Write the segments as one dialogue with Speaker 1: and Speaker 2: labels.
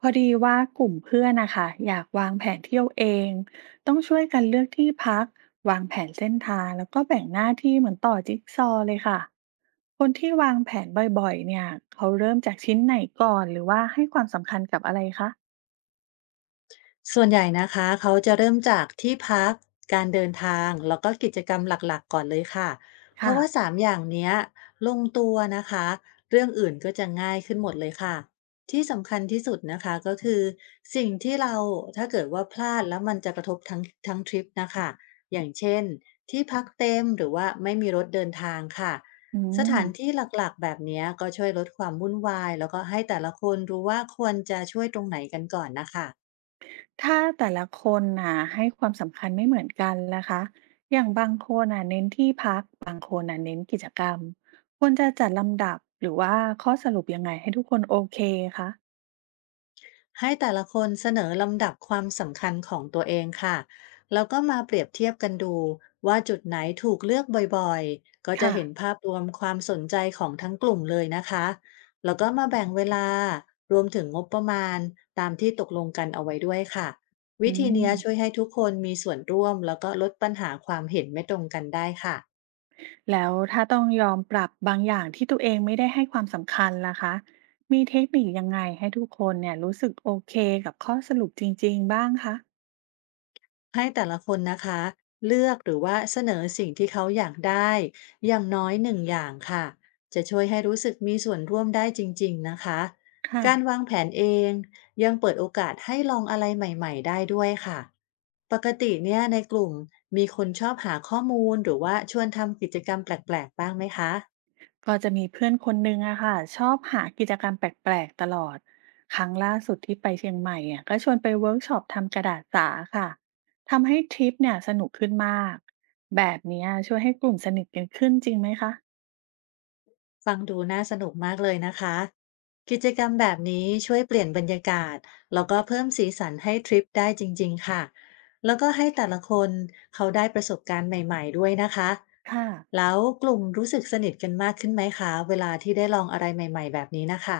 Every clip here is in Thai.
Speaker 1: พอดีว่ากลุ่มเพื่อนนะคะอยากวางแผนเที่ยวเองต้องช่วยกันเลือกที่พักวางแผนเส้นทางแล้วก็แบ่งหน้าที่เหมือนต่อจิ๊กซอว์เลยค่ะคนที่วางแผนบ่อยๆเนี่ยเขาเริ่มจากชิ้นไหนก่อนหรือว่าให้ความสำคัญกับอะไรคะ
Speaker 2: ส่วนใหญ่นะคะเขาจะเริ่มจากที่พักการเดินทางแล้วก็กิจกรรมหลักๆก่อนเลยค่ะเพราะ
Speaker 1: ค่ะ
Speaker 2: ว่า3อย่างเนี้ยลงตัวนะคะเรื่องอื่นก็จะง่ายขึ้นหมดเลยค่ะที่สำคัญที่สุดนะคะก็คือสิ่งที่เราถ้าเกิดว่าพลาดแล้วมันจะกระทบทั้งทริปนะคะอย่างเช่นที่พักเต็มหรือว่าไม่มีรถเดินทางค่ะ
Speaker 1: อื
Speaker 2: สถา
Speaker 1: ม
Speaker 2: นที่หลักๆแบบเนี้ยก็ช่วยลดความวุ่นวายแล้วก็ให้แต่ละคนรู้ว่าควรจะช่วยตรงไหนกันก่อนนะคะ
Speaker 1: ถ้าแต่ละคนน่ะให้ความสำคัญไม่เหมือนกันนะคะอย่างบางคนน่ะเน้นที่พักบางคนน่ะเน้นกิจกรรมควรจะจัดลำดับหรือว่าข้อสรุปยังไงให้ทุกคนโอเคคะ
Speaker 2: ให้แต่ละคนเสนอลำดับความสำคัญของตัวเองค่ะ แล้วก็มาเปรียบเทียบกันดูว่าจุดไหนถูกเลือกบ่อยๆ ก็จะ
Speaker 1: ค่ะ
Speaker 2: เห็นภาพรวมความสนใจของทั้งกลุ่มเลยนะคะ แล้วก็มาแบ่งเวลารวมถึงงบประมาณตามที่ตกลงกันเอาไว้ด้วยค่ะ
Speaker 1: อื
Speaker 2: วิธี
Speaker 1: ม
Speaker 2: เนี้ยช่วยให้ทุกคนมีส่วนร่วมแล้วก็ลดปัญหาความเห็นไม่ตรงกันได้ค่ะ
Speaker 1: แล้วถ้าต้องยอมปรับบางอย่างที่ตัวเองไม่ได้ให้ความสำคัญล่ะคะมีเทคนิคยังไงให้ทุกคนเนี่ยรู้สึกโอเคกับข้อสรุปจริงๆบ้างคะ
Speaker 2: ให้แต่ละคนนะคะเลือกหรือว่าเสนอสิ่งที่เขาอยากได้อย่างน้อยหนึ่งอย่างค่ะจะช่วยให้รู้สึกมีส่วนร่วมได้จริงๆนะคะ
Speaker 1: ค่ะ
Speaker 2: การวางแผนเองยังเปิดโอกาสให้ลองอะไรใหม่ๆได้ด้วยค่ะปกติเนี่ยในกลุ่มมีคนชอบหาข้อมูลหรือว่าชวนทำกิจกรรมแปลกๆบ้างไหมคะ
Speaker 1: ก็จะมีเพื่อนคนนึงอะค่ะชอบหากิจกรรมแปลกๆตลอดครั้งล่าสุดที่ไปเชียงใหม่อะก็ชวนไปเวิร์กช็อปทำกระดาษสาค่ะทำให้ทริปเนี่ยสนุกขึ้นมากแบบเนี้ยช่วยให้กลุ่มสนิทกันขึ้นจริงไหมคะ
Speaker 2: ฟังดูน่าสนุกมากเลยนะคะกิจกรรมแบบนี้ช่วยเปลี่ยนบรรยากาศแล้วก็เพิ่มสีสันให้ทริปได้จริงๆค่ะ แล้วก็ให้แต่ละคนเขาได้ประสบการณ์ใหม่ๆด้วยนะคะ
Speaker 1: ค่ะ
Speaker 2: แล้วกลุ่มรู้สึกสนิทกันมากขึ้นไหมคะเวลาที่ได้ลองอะไรใหม่ๆแบบนี้นะคะ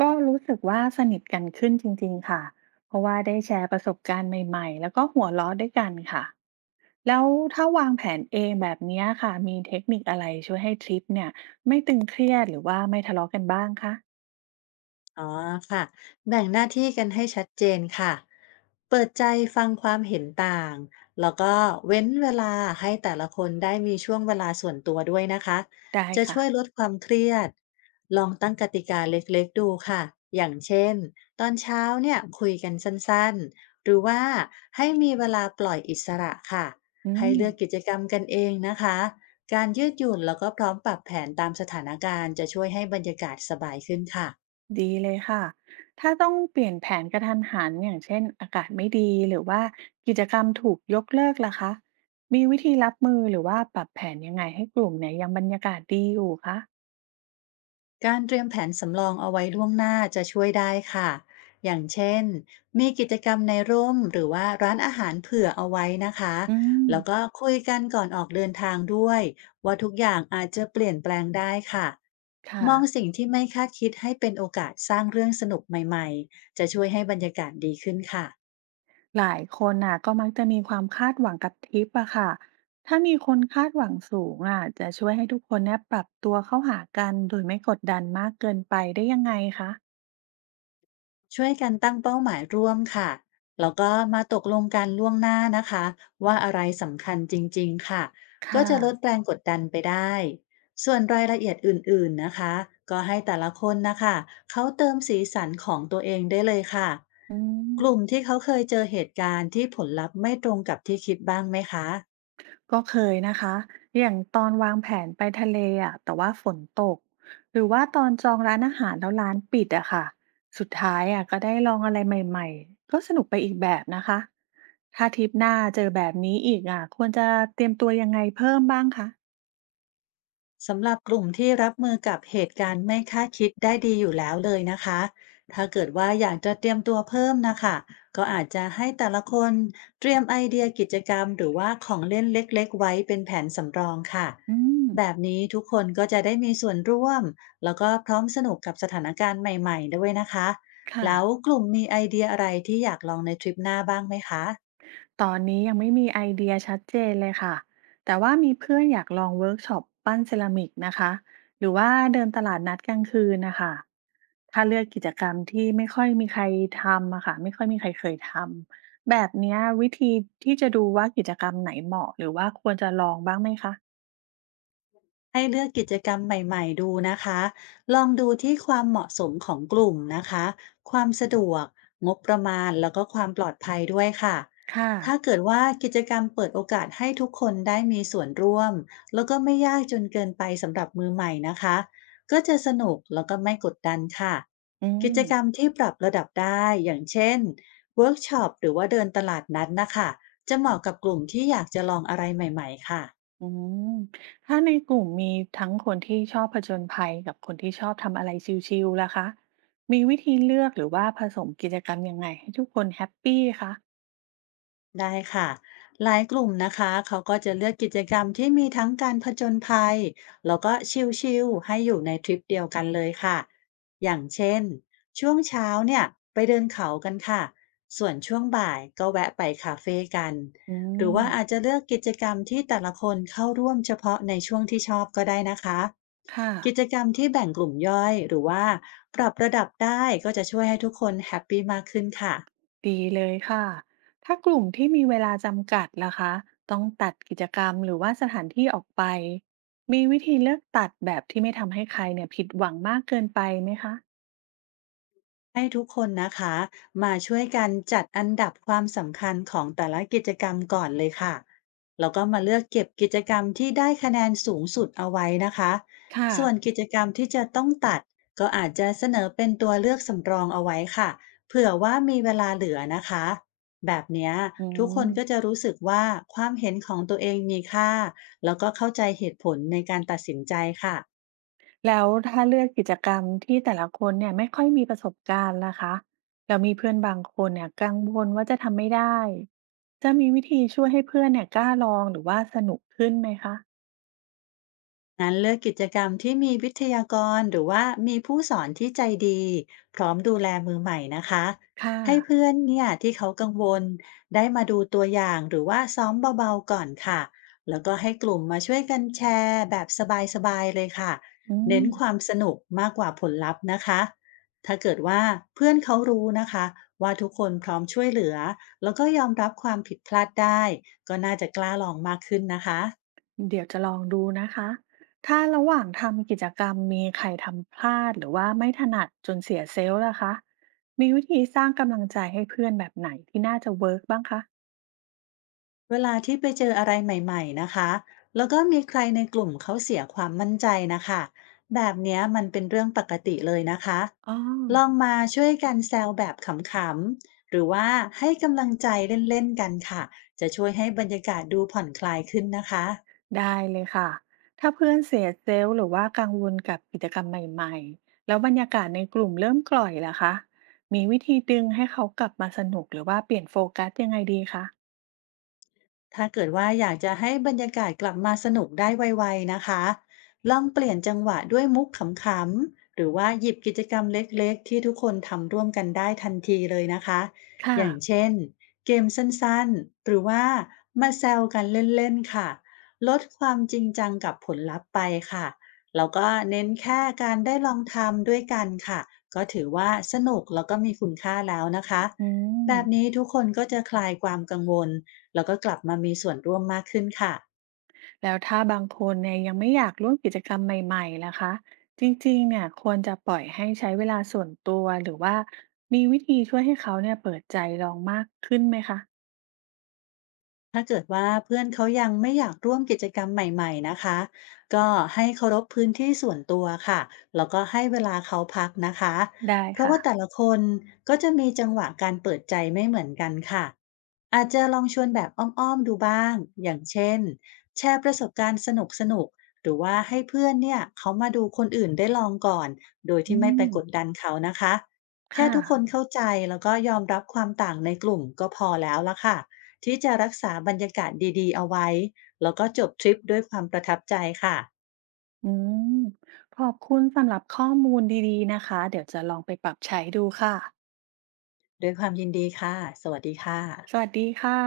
Speaker 1: ก็รู้สึกว่าสนิทกันขึ้นจริงๆค่ะ เพราะว่าได้แชร์ประสบการณ์ใหม่ๆแล้วก็หัวเราะด้วยกันค่ะ แล้วถ้าวางแผนเองแบบเนี้ยค่ะ มีเทคนิคอะไรช่วยให้ทริปเนี่ยไม่ตึงเครียดหรือว่าไม่ทะเลาะกันบ้างคะ
Speaker 2: อ๋อค่ะแบ่งหน้าที่กันให้ชัดเจนค่ะเปิดใจฟังความเห็นต่าง แล้วก็เว้นเวลาให้แต่ละคนได้มีช่วงเวลาส่วนตัวด้วยนะคะ
Speaker 1: ได้
Speaker 2: จะ
Speaker 1: ค่ะ
Speaker 2: ช่วยลดความเครียด ลองตั้งกติกาเล็กๆดูค่ะอย่างเช่น ตอนเช้าเนี่ยคุยกันสั้นๆ หรือว่าให้มีเวลาปล่อยอิสระค่ะ
Speaker 1: อื
Speaker 2: ให้
Speaker 1: ม
Speaker 2: เลือกกิจกรรมกันเองนะคะการยืดหยุ่นแล้วก็พร้อมปรับแผนตามสถานการณ์จะช่วยให้บรรยากาศสบายขึ้นค่ะ
Speaker 1: ดีเลยค่ะ ถ้าต้องเปลี่ยนแผนกระทันหันอย่างเช่นอากาศไม่ดีหรือว่ากิจกรรมถูกยกเลิกล่ะคะมีวิธีรับมือหรือว่าปรับแผนยังไงให้กลุ่มเนี่ยยังบรรยากาศดีอยู่คะ
Speaker 2: การเตรียมแผนสำรองเอาไว้ล่วงหน้าจะช่วยได้ค่ะ อย่างเช่นมีกิจกรรมในร่มหรือว่าร้านอาหารเผื่อเอาไว้นะคะ
Speaker 1: อืม
Speaker 2: แล้วก็คุยกันก่อนออกเดินทางด้วยว่าทุกอย่างอาจจะเปลี่ยนแปลงได้ค่ะ
Speaker 1: ค่ะ
Speaker 2: มองสิ่งที่ไม่คาดคิดให้เป็นโอกาสสร้างเรื่องสนุกใหม่ๆจะช่วยให้บรรยากาศดีขึ้นค่ะ
Speaker 1: หลายคนน่ะก็มักจะมีความคาดหวังกับทริปอะค่ะถ้ามีคนคาดหวังสูงอะจะช่วยให้ทุกคนเนี่ยปรับตัวเข้าหากันโดยไม่กดดันมากเกินไปได้ยังไงคะ
Speaker 2: ช่วยกันตั้งเป้าหมายร่วมค่ะ แล้วก็มาตกลงกันล่วงหน้านะคะว่าอะไรสำคัญจริงๆค่ะ ก็
Speaker 1: ค่ะ
Speaker 2: จะลดแรงกดดันไปได้ ส่วนรายละเอียดอื่นๆนะคะก็ให้แต่ละคนนะคะเขาเติมสีสันของตัวเองได้เลยค่ะ
Speaker 1: อืม
Speaker 2: กลุ่มที่เขาเคยเจอเหตุการณ์ที่ผลลัพธ์ไม่ตรงกับที่คิดบ้างไหมคะ
Speaker 1: ก็เคยนะคะอย่างตอนวางแผนไปทะเลอะแต่ว่าฝนตก หรือว่าตอนจองร้านอาหารแล้วร้านปิดอะค่ะสุดท้ายอะก็ได้ลองอะไรใหม่ๆก็สนุกไปอีกแบบนะคะ ถ้าทริปหน้าเจอแบบนี้อีกอะควรจะเตรียมตัวยังไงเพิ่มบ้างคะ
Speaker 2: สำหรับกลุ่มที่รับมือกับเหตุการณ์ไม่คาดคิดได้ดีอยู่แล้วเลยนะคะถ้าเกิดว่าอยากจะเตรียมตัวเพิ่มนะคะก็อาจจะให้แต่ละคนเตรียมไอเดียกิจกรรมหรือว่าของเล่นเล็กๆไว้เป็นแผนสำรองค่ะ
Speaker 1: อืม
Speaker 2: แบบนี้ทุกคนก็จะได้มีส่วนร่วมแล้วก็พร้อมสนุกกับสถานการณ์ใหม่ๆด้วยนะคะ
Speaker 1: ค่ะ
Speaker 2: แล้วกลุ่มมีไอเดียอะไรที่อยากลองในทริปหน้าบ้างไหมคะ
Speaker 1: ตอนนี้ยังไม่มีไอเดียชัดเจนเลยค่ะ แต่ว่ามีเพื่อนอยากลองเวิร์กช็อปปั้นเซรามิกนะคะ หรือว่าเดินตลาดนัดกลางคืนนะคะ ถ้าเลือกกิจกรรมที่ไม่ค่อยมีใครทำอะค่ะไม่ค่อยมีใครเคยทำแบบเนี้ยวิธีที่จะดูว่ากิจกรรมไหนเหมาะหรือว่าควรจะลองบ้างไหมคะ
Speaker 2: ให้เลือกกิจกรรมใหม่ๆดูนะคะ ลองดูที่ความเหมาะสมของกลุ่มนะคะ ความสะดวกงบประมาณ แล้วก็ความปลอดภัยด้วยค่ะ
Speaker 1: ค่ะ
Speaker 2: ถ้าเกิดว่ากิจกรรมเปิดโอกาสให้ทุกคนได้มีส่วนร่วมแล้วก็ไม่ยากจนเกินไปสำหรับมือใหม่นะคะ ก็จะสนุกแล้วก็ไม่กดดันค่ะ
Speaker 1: อื
Speaker 2: กิ
Speaker 1: ม
Speaker 2: จกรรมที่ปรับระดับได้อย่างเช่นเวิร์กช็อปหรือว่าเดินตลาดนัดนะคะจะเหมาะกับกลุ่มที่อยากจะลองอะไรใหม่ๆค่ะ
Speaker 1: อืมถ้าในกลุ่มมีทั้งคนที่ชอบผจญภัยกับคนที่ชอบทำอะไรชิลๆล่ะคะมีวิธีเลือกหรือว่าผสมกิจกรรมยังไงให้ทุกคนแฮปปี้คะ
Speaker 2: ได้ค่ะหลายกลุ่มนะคะเขาก็จะเลือกกิจกรรมที่มีทั้งการผจญภัยแล้วก็ชิลๆให้อยู่ในทริปเดียวกันเลยค่ะอย่างเช่นช่วงเช้าเนี่ยไปเดินเขากันค่ะส่วนช่วงบ่ายก็แวะไปคาเฟ่กัน
Speaker 1: อื
Speaker 2: หรือว่าอาจ
Speaker 1: ม
Speaker 2: จะเลือกกิจกรรมที่แต่ละคนเข้าร่วมเฉพาะในช่วงที่ชอบก็ได้นะคะ
Speaker 1: ค่ะ
Speaker 2: กิจกรรมที่แบ่งกลุ่มย่อยหรือว่าปรับระดับได้ก็จะช่วยให้ทุกคนแฮปปี้มากขึ้นค่ะ
Speaker 1: ดีเลยค่ะ ถ้ากลุ่มที่มีเวลาจำกัดล่ะคะ ต้องตัดกิจกรรมหรือว่าสถานที่ออกไป มีวิธีเลือกตัดแบบที่ไม่ทำให้ใครเนี่ยผิดหวังมากเกินไปไหมคะ
Speaker 2: ให้ทุกคนนะคะมาช่วยกันจัดอันดับความสำคัญของแต่ละกิจกรรมก่อนเลยค่ะแล้วก็มาเลือกเก็บกิจกรรมที่ได้คะแนนสูงสุดเอาไว้นะคะ
Speaker 1: ค่ะ
Speaker 2: ส่วนกิจกรรมที่จะต้องตัดก็อาจจะเสนอเป็นตัวเลือกสำรองเอาไว้ค่ะเผื่อว่ามีเวลาเหลือนะคะแบบเนี้ย
Speaker 1: อื
Speaker 2: ทุกคนก็จะ
Speaker 1: ม
Speaker 2: รู้สึกว่าความเห็นของตัวเองมีค่าแล้วก็เข้าใจเหตุผลในการตัดสินใจค่ะ
Speaker 1: แล้วถ้าเลือกกิจกรรมที่แต่ละคนเนี่ยไม่ค่อยมีประสบการณ์ล่ะคะแล้วมีเพื่อนบางคนเนี่ยกังวลว่าจะทำไม่ได้จะมีวิธีช่วยให้เพื่อนเนี่ยกล้าลองหรือว่าสนุกขึ้นไหมคะ
Speaker 2: งั้นเลือกกิจกรรมที่มีวิทยากรหรือว่ามีผู้สอนที่ใจดีพร้อมดูแลมือใหม่นะคะ
Speaker 1: ค่ะ
Speaker 2: ให้เพื่อนเนี่ยที่เขากังวลได้มาดูตัวอย่างหรือว่าซ้อมเบาๆก่อนค่ะแล้วก็ให้กลุ่มมาช่วยกันแชร์แบบสบายๆเลยค่ะ
Speaker 1: อื
Speaker 2: เน้น
Speaker 1: ม
Speaker 2: ความสนุกมากกว่าผลลัพธ์นะคะถ้าเกิดว่าเพื่อนเขารู้นะคะว่าทุกคนพร้อมช่วยเหลือแล้วก็ยอมรับความผิดพลาดได้ก็น่าจะกล้าลองมากขึ้นนะคะ
Speaker 1: เดี๋ยวจะลองดูนะคะถ้าระหว่างทำกิจกรรมมีใครทำพลาดหรือว่าไม่ถนัดจนเสียเซลล์ล่ะคะมีวิธีสร้างกำลังใจให้เพื่อนแบบไหนที่น่าจะเวิร์กบ้างคะ
Speaker 2: เวลาที่ไปเจออะไรใหม่ๆนะคะ แล้วก็มีใครในกลุ่มเขาเสียความมั่นใจนะคะ แบบเนี้ยมันเป็นเรื่องปกติเลยนะคะ
Speaker 1: อ๋อ
Speaker 2: ลองมาช่วยกันแซวแบบขำๆ หรือว่าให้กำลังใจเล่นๆกันค่ะ จะช่วยให้บรรยากาศดูผ่อนคลายขึ้นนะคะ
Speaker 1: ได้เลยค่ะ ถ้าเพื่อนเสียเซลล์หรือว่ากังวลกับกิจกรรมใหม่ๆ แล้วบรรยากาศในกลุ่มเริ่มกล่อยล่ะคะมีวิธีดึงให้เขากลับมาสนุกหรือว่าเปลี่ยนโฟกัสยังไงดีคะ
Speaker 2: ถ้าเกิดว่าอยากจะให้บรรยากาศกลับมาสนุกได้ไวๆนะคะลองเปลี่ยนจังหวะด้วยมุกขำๆหรือว่าหยิบกิจกรรมเล็กๆที่ทุกคนทำร่วมกันได้ทันทีเลยนะคะ
Speaker 1: ค่ะ
Speaker 2: อย่างเช่นเกมสั้นๆ หรือว่ามาแซวกันเล่นๆค่ะลดความจริงจังกับผลลัพธ์ไปค่ะแล้วก็เน้นแค่การได้ลองทำด้วยกันค่ะก็ถือว่าสนุกแล้วก็มีคุณค่าแล้วนะคะ
Speaker 1: อื
Speaker 2: แบบ
Speaker 1: ม
Speaker 2: นี้ทุกคนก็จะคลายความกังวล แล้วก็กลับมามีส่วนร่วมมากขึ้นค่ะ
Speaker 1: แล้วถ้าบางคนเนี่ยยังไม่อยากร่วมกิจกรรมใหม่ๆล่ะคะจริงๆเนี่ยควรจะปล่อยให้ใช้เวลาส่วนตัวหรือว่ามีวิธีช่วยให้เขาเนี่ยเปิดใจลองมากขึ้นไหมคะ
Speaker 2: ถ้าเกิดว่าเพื่อนเขายังไม่อยากร่วมกิจกรรมใหม่ๆนะคะก็ให้เคารพพื้นที่ส่วนตัวค่ะแล้วก็ให้เวลาเขาพักนะคะ
Speaker 1: ได้
Speaker 2: เพราะ
Speaker 1: ค่ะ
Speaker 2: ว่าแต่ละคนก็จะมีจังหวะการเปิดใจไม่เหมือนกันค่ะอาจจะลองชวนแบบอ้อมๆดูบ้างอย่างเช่นแชร์ประสบการณ์สนุกๆหรือว่าให้เพื่อนเนี่ยเขามาดูคนอื่นได้ลองก่อนโดย
Speaker 1: อื
Speaker 2: ที่ไม่ไป
Speaker 1: ม
Speaker 2: กดดันเขานะคะแค่
Speaker 1: ค่ะ
Speaker 2: ทุกคนเข้าใจแล้วก็ยอมรับความต่างในกลุ่มก็พอแล้วละค่ะ ที่จะรักษาบรรยากาศดีๆเอาไว้แล้วก็จบทริปด้วยความประทับใจค่ะ
Speaker 1: อืมขอบคุณสำหรับข้อมูลดีๆนะคะ เดี๋ยวจะลองไปปรับใช้ดูค่ะ
Speaker 2: ด้วยความยินดีค่ะสวัสดีค่ะ
Speaker 1: สวัสดีค่ะ